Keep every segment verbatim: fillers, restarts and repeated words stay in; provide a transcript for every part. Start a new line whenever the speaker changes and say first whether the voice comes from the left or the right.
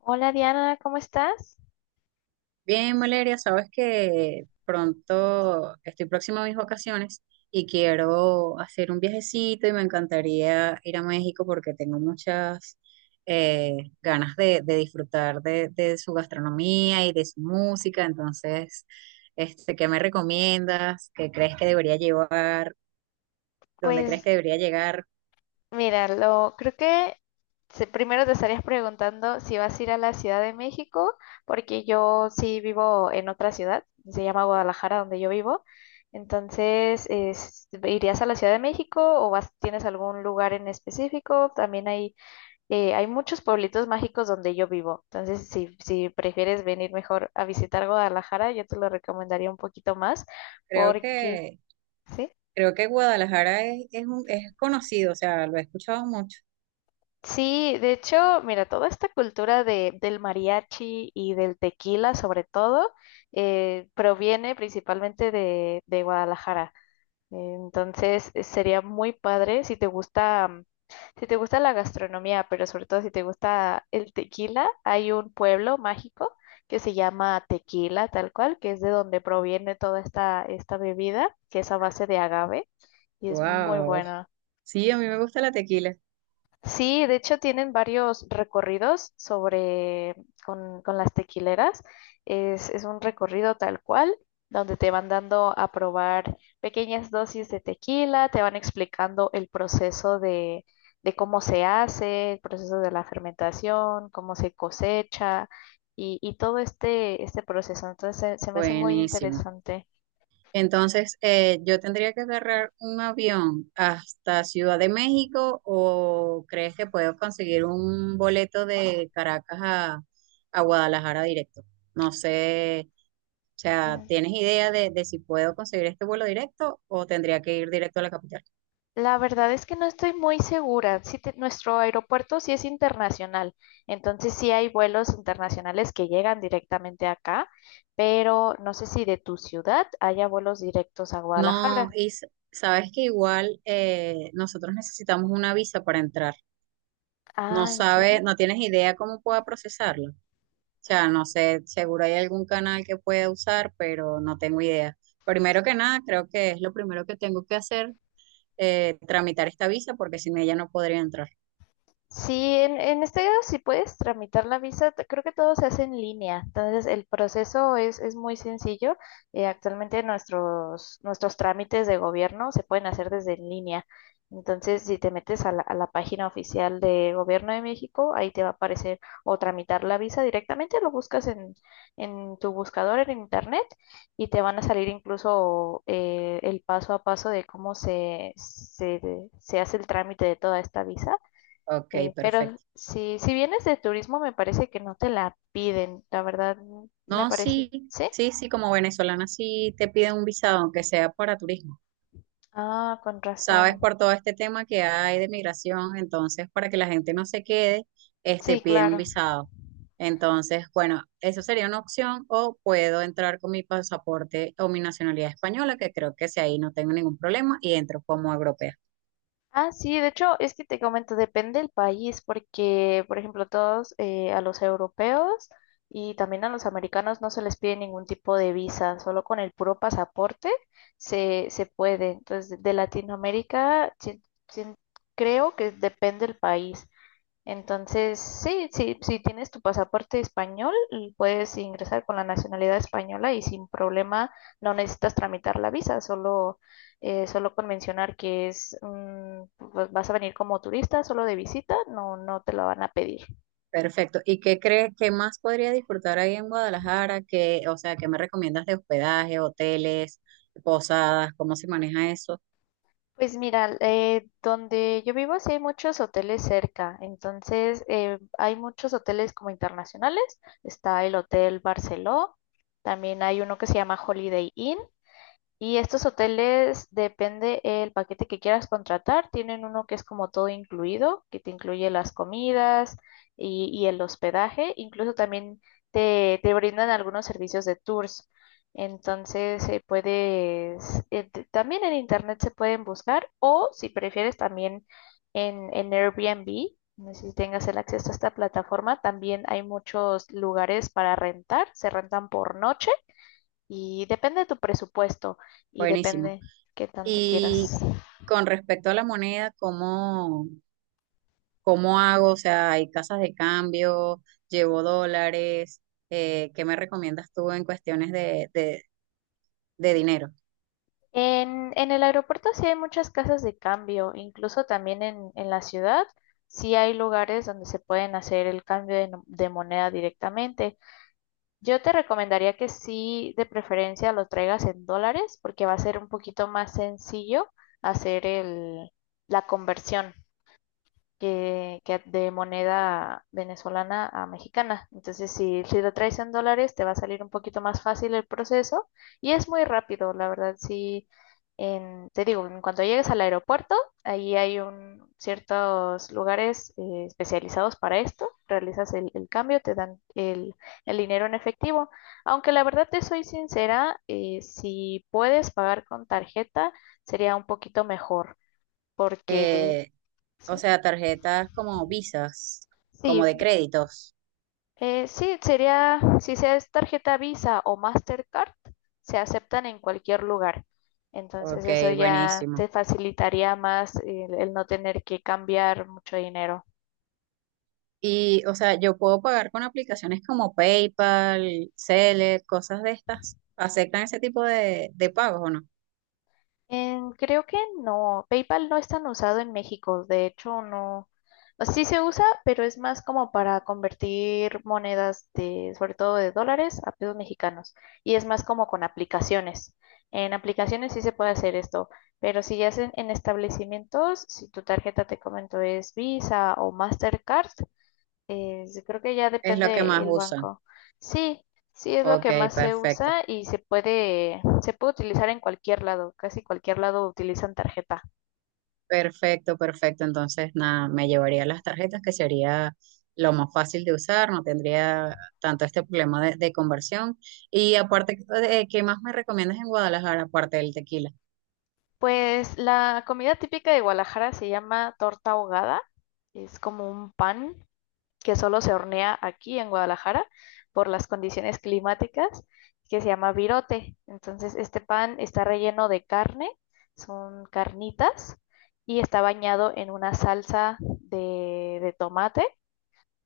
left: Hola Diana, ¿cómo estás?
right: Bien, Valeria, sabes que pronto estoy próxima a mis vacaciones y quiero hacer un viajecito y me encantaría ir a México porque tengo muchas eh, ganas de, de disfrutar de, de su gastronomía y de su música. Entonces, este, ¿qué me recomiendas? ¿Qué crees que debería llevar? ¿Dónde crees
left: Pues
right: que debería llegar?
left: mira, lo creo que se- primero te estarías preguntando si vas a ir a la Ciudad de México, porque yo sí vivo en otra ciudad, se llama Guadalajara, donde yo vivo. Entonces, es- ¿irías a la Ciudad de México o vas, tienes algún lugar en específico? También hay, eh, hay muchos pueblitos mágicos donde yo vivo. Entonces, si, si prefieres venir mejor a visitar Guadalajara, yo te lo recomendaría un poquito más,
right: Creo
left: porque...
right: que,
left: ¿sí?
right: creo que Guadalajara es, es, un- es conocido, o sea, lo he escuchado mucho.
left: Sí, de hecho, mira, toda esta cultura de, del mariachi y del tequila, sobre todo, eh, proviene principalmente de, de Guadalajara. Entonces, eh, sería muy padre si te gusta, mm, si te gusta la gastronomía, pero sobre todo si te gusta el tequila, hay un pueblo mágico que se llama Tequila, tal cual, que es de donde proviene toda esta, esta bebida, que es a base de agave y es muy
right: Wow.
left: buena.
right: Sí, a mí me gusta la tequila.
left: Sí, de hecho tienen varios recorridos sobre con, con las tequileras. Es, es un recorrido tal cual, donde te van dando a probar pequeñas dosis de tequila, te van explicando el proceso de, de cómo se hace, el proceso de la fermentación, cómo se cosecha y, y todo este, este proceso. Entonces se, se me hace muy
right: Buenísimo.
left: interesante.
right: Entonces, eh, yo tendría que agarrar un avión hasta Ciudad de México o crees que puedo conseguir un boleto de Caracas a, a Guadalajara directo? No sé, o sea, ¿tienes idea de, de si puedo conseguir este vuelo directo o tendría que ir directo a la capital?
left: La verdad es que no estoy muy segura. Sí te- nuestro aeropuerto sí es internacional, entonces sí hay vuelos internacionales que llegan directamente acá, pero no sé si de tu ciudad haya vuelos directos a
right: No,
left: Guadalajara.
right: y s- sabes que igual eh, nosotros necesitamos una visa para entrar. No
left: Ah, ¿en serio?
right: sabes, no tienes idea cómo pueda procesarlo. O sea, no sé, seguro hay algún canal que pueda usar, pero no tengo idea. Primero que nada, creo que es lo primero que tengo que hacer, eh, tramitar esta visa, porque sin ella no podría entrar.
left: Sí, en, en este caso si puedes tramitar la visa, te- creo que todo se hace en línea, entonces el proceso es, es muy sencillo. Eh, actualmente nuestros, nuestros trámites de gobierno se pueden hacer desde en línea, entonces si te metes a la, a la página oficial de Gobierno de México, ahí te va a aparecer o tramitar la visa directamente, lo buscas en, en tu buscador en internet y te van a salir incluso eh, el paso a paso de cómo se, se, se hace el trámite de toda esta visa.
right: Ok,
left: Eh, pero
right: perfecto.
left: si, si vienes de turismo, me parece que no te la piden, la verdad, mm, me
right: No,
left: parece.
right: sí,
left: ¿Sí?
right: sí, sí, como venezolana sí te piden un visado, aunque sea para turismo.
left: Ah, con
right: Sabes,
left: razón.
right: por todo este tema que hay de migración, entonces para que la gente no se quede, este,
left: Sí,
right: pide un
left: claro.
right: visado. Entonces, bueno, eso sería una opción o puedo entrar con mi pasaporte o mi nacionalidad española, que creo que si ahí no tengo ningún problema y entro como europea.
left: Ah, sí, de hecho, es que te comento, depende del país, porque, por ejemplo, todos eh, a los europeos y también a los americanos no se les pide ningún tipo de visa, solo con el puro pasaporte se, se puede. Entonces, de Latinoamérica, sí- sí, creo que depende del país. Entonces, sí, sí, si tienes tu pasaporte español, l- puedes ingresar con la nacionalidad española y sin problema no necesitas tramitar la visa, solo, eh, solo con mencionar que es, mm, pues vas a venir como turista, solo de visita, no, no te la van a pedir.
right: Perfecto. ¿Y qué crees que más podría disfrutar ahí en Guadalajara? ¿Qué, o sea, qué me recomiendas de hospedaje, hoteles, posadas, cómo se maneja eso?
left: Pues mira, eh, donde yo vivo sí hay muchos hoteles cerca, entonces eh, hay muchos hoteles como internacionales, está el Hotel Barceló, también hay uno que se llama Holiday Inn. Y estos hoteles, depende el paquete que quieras contratar, tienen uno que es como todo incluido, que te incluye las comidas y, y el hospedaje, incluso también te, te brindan algunos servicios de tours. Entonces, eh, puedes, eh, t- también en internet se pueden buscar o si prefieres también en, en Airbnb, no sé si tengas el acceso a esta plataforma, también hay muchos lugares para rentar, se rentan por noche y depende de tu presupuesto y
right: Buenísimo.
left: depende qué tanto
right: Y
left: quieras.
right: con respecto a la moneda, ¿cómo? ¿Cómo hago? O sea, hay casas de cambio, llevo dólares, eh, ¿qué me recomiendas tú en cuestiones de, de, de dinero?
left: En, en el aeropuerto sí hay muchas casas de cambio, incluso también en, en la ciudad sí hay lugares donde se pueden hacer el cambio de, no- de moneda directamente. Yo te recomendaría que sí, de preferencia, lo traigas en dólares porque va a ser un poquito más sencillo hacer el, la conversión. que, que de moneda venezolana a mexicana. Entonces, si, si lo traes en dólares, te va a salir un poquito más fácil el proceso y es muy rápido, la verdad. Sí, en- te digo, en cuanto llegues al aeropuerto, ahí hay un, ciertos lugares eh, especializados para esto. Realizas el, el cambio, te dan el, el dinero en efectivo. Aunque la verdad te soy sincera, eh, si puedes pagar con tarjeta, sería un poquito mejor porque...
right: Eh, o
left: Sí,
right: sea, tarjetas como visas, como
left: sí.
right: de créditos.
left: Eh, sí, sería, si sea es tarjeta Visa o Mastercard, se aceptan en cualquier lugar. Entonces eso
right: Ok,
left: ya
right: buenísimo.
left: te facilitaría más el, el no tener que cambiar mucho dinero.
right: Y, o sea, yo puedo pagar con aplicaciones como PayPal, Zelle, cosas de estas. ¿Aceptan ese tipo de, de pagos o no?
left: Em, creo que no. PayPal no es tan usado en México. De hecho, no. O sea, sí se usa, pero es más como para convertir monedas de, sobre todo de dólares a pesos mexicanos. Y es más como con aplicaciones. En aplicaciones sí se puede hacer esto, pero si ya es en, en establecimientos, si tu tarjeta te comento es Visa o Mastercard, eh, creo que ya
right: Es lo que
left: depende
right: más
left: el
right: usan.
left: banco. Sí, sí es lo
right: Ok,
left: que más se
right: perfecto.
left: usa y se puede, se puede utilizar en cualquier lado, casi cualquier lado utilizan tarjeta.
right: Perfecto, perfecto. Entonces, nada, me llevaría las tarjetas, que sería lo más fácil de usar, no tendría tanto este problema de, de conversión. Y aparte, eh, ¿qué más me recomiendas en Guadalajara, aparte del tequila?
left: Pues la comida típica de Guadalajara se llama torta ahogada, es como un pan que solo se hornea aquí en Guadalajara por las condiciones climáticas, que se llama virote. Entonces, este pan está relleno de carne, son carnitas, y está bañado en una salsa de, de tomate.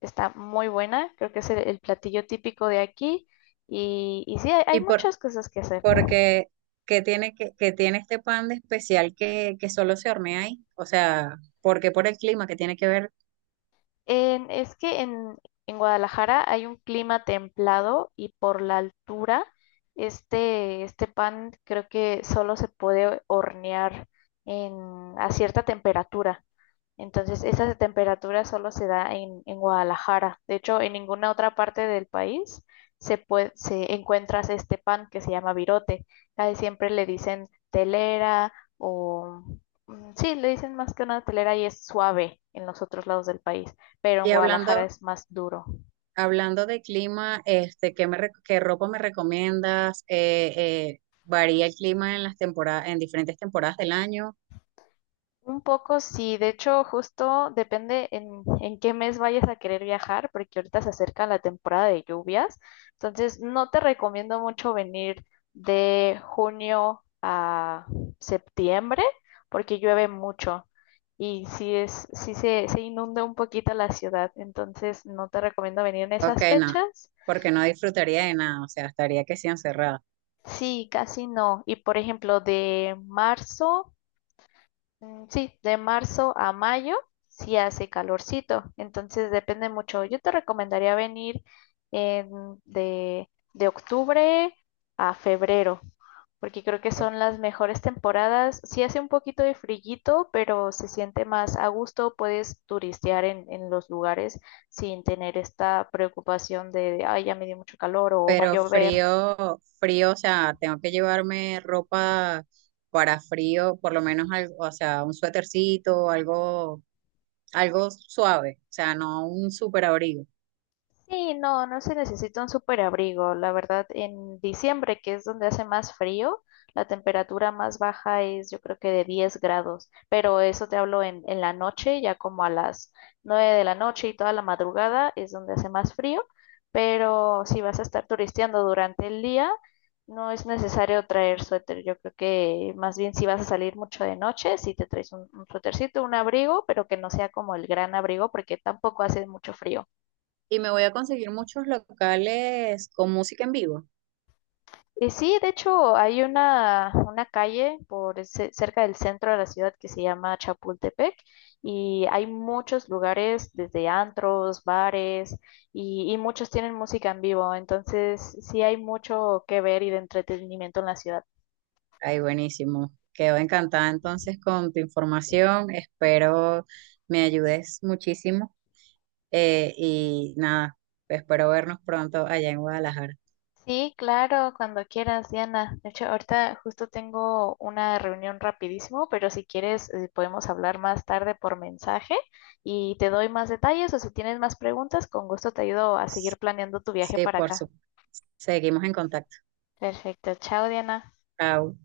left: Está muy buena, creo que es el, el platillo típico de aquí. Y, y sí, hay, hay
right: Y por,
left: muchas cosas que hacer.
right: porque, ¿qué tiene, que, que tiene este pan de especial que, que solo se hornea ahí? O sea, porque por el clima que tiene que ver?
left: En- es que en, en Guadalajara hay un clima templado y por la altura, este, este pan creo que solo se puede hornear en, a cierta temperatura. Entonces, esa temperatura solo se da en, en Guadalajara. De hecho, en ninguna otra parte del país se puede, se encuentras este pan que se llama virote. Casi siempre le dicen telera o mm, sí, le dicen más que una telera y es suave en los otros lados del país, pero en
right: Y
left: Guadalajara
right: hablando,
left: es más duro.
right: hablando de clima, este, ¿qué me, re- qué ropa me recomiendas? Eh, eh, varía el clima en las temporadas, en diferentes temporadas del año.
left: Un poco sí, de hecho justo depende en, en qué mes vayas a querer viajar, porque ahorita se acerca la temporada de lluvias, entonces no te recomiendo mucho venir de junio a septiembre, porque llueve mucho y sí es, sí se, se inunda un poquito la ciudad, entonces no te recomiendo venir en
right: Ok,
left: esas
right: no,
left: fechas.
right: porque no disfrutaría de nada, o sea, estaría que sí encerrada.
left: Sí, casi no. Y por ejemplo, de marzo. Mm, sí, de marzo a mayo sí hace calorcito, entonces depende mucho. Yo te recomendaría venir en- de, de octubre a febrero, porque creo que
right: Ok.
left: son las mejores temporadas. Sí hace un poquito de frillito, pero se siente más a gusto, puedes turistear en, en los lugares sin tener esta preocupación de, ay, ya me dio mucho calor o va a
right: Pero
left: llover.
right: frío, frío, o sea, tengo que llevarme ropa para frío, por lo menos algo, o sea, un suétercito, algo, algo suave, o sea, no un súper abrigo.
left: Sí, no, no se necesita un superabrigo. La verdad, en diciembre, que es donde hace más frío, la temperatura más baja es yo creo que de diez grados, pero eso te hablo en, en la noche, ya como a las nueve de la noche y toda la madrugada es donde hace más frío, pero si vas a estar turisteando durante el día, no es necesario traer suéter. Yo creo que más bien si vas a salir mucho de noche, si te traes un, un suétercito, un abrigo, pero que no sea como el gran abrigo porque tampoco hace mucho frío.
right: Y me voy a conseguir muchos locales con música en vivo.
left: Y sí, de hecho, hay una, una calle por el ce- cerca del centro de la ciudad que se llama Chapultepec y hay muchos lugares, desde antros, bares y, y muchos tienen música en vivo, entonces sí hay mucho que ver y de entretenimiento en la ciudad.
right: Ay, buenísimo. Quedo encantada entonces con tu información. Espero me ayudes muchísimo. Eh, y nada, espero vernos pronto allá en Guadalajara.
left: Sí, claro, cuando quieras, Diana. De hecho, ahorita justo tengo una reunión rapidísimo, pero si quieres, eh, podemos hablar más tarde por mensaje y te doy más detalles o si tienes más preguntas, con gusto te ayudo a seguir planeando tu viaje
right: Sí,
left: para
right: por
left: acá.
right: supuesto. Seguimos en contacto.
left: Perfecto, chao, Diana.
right: Chao.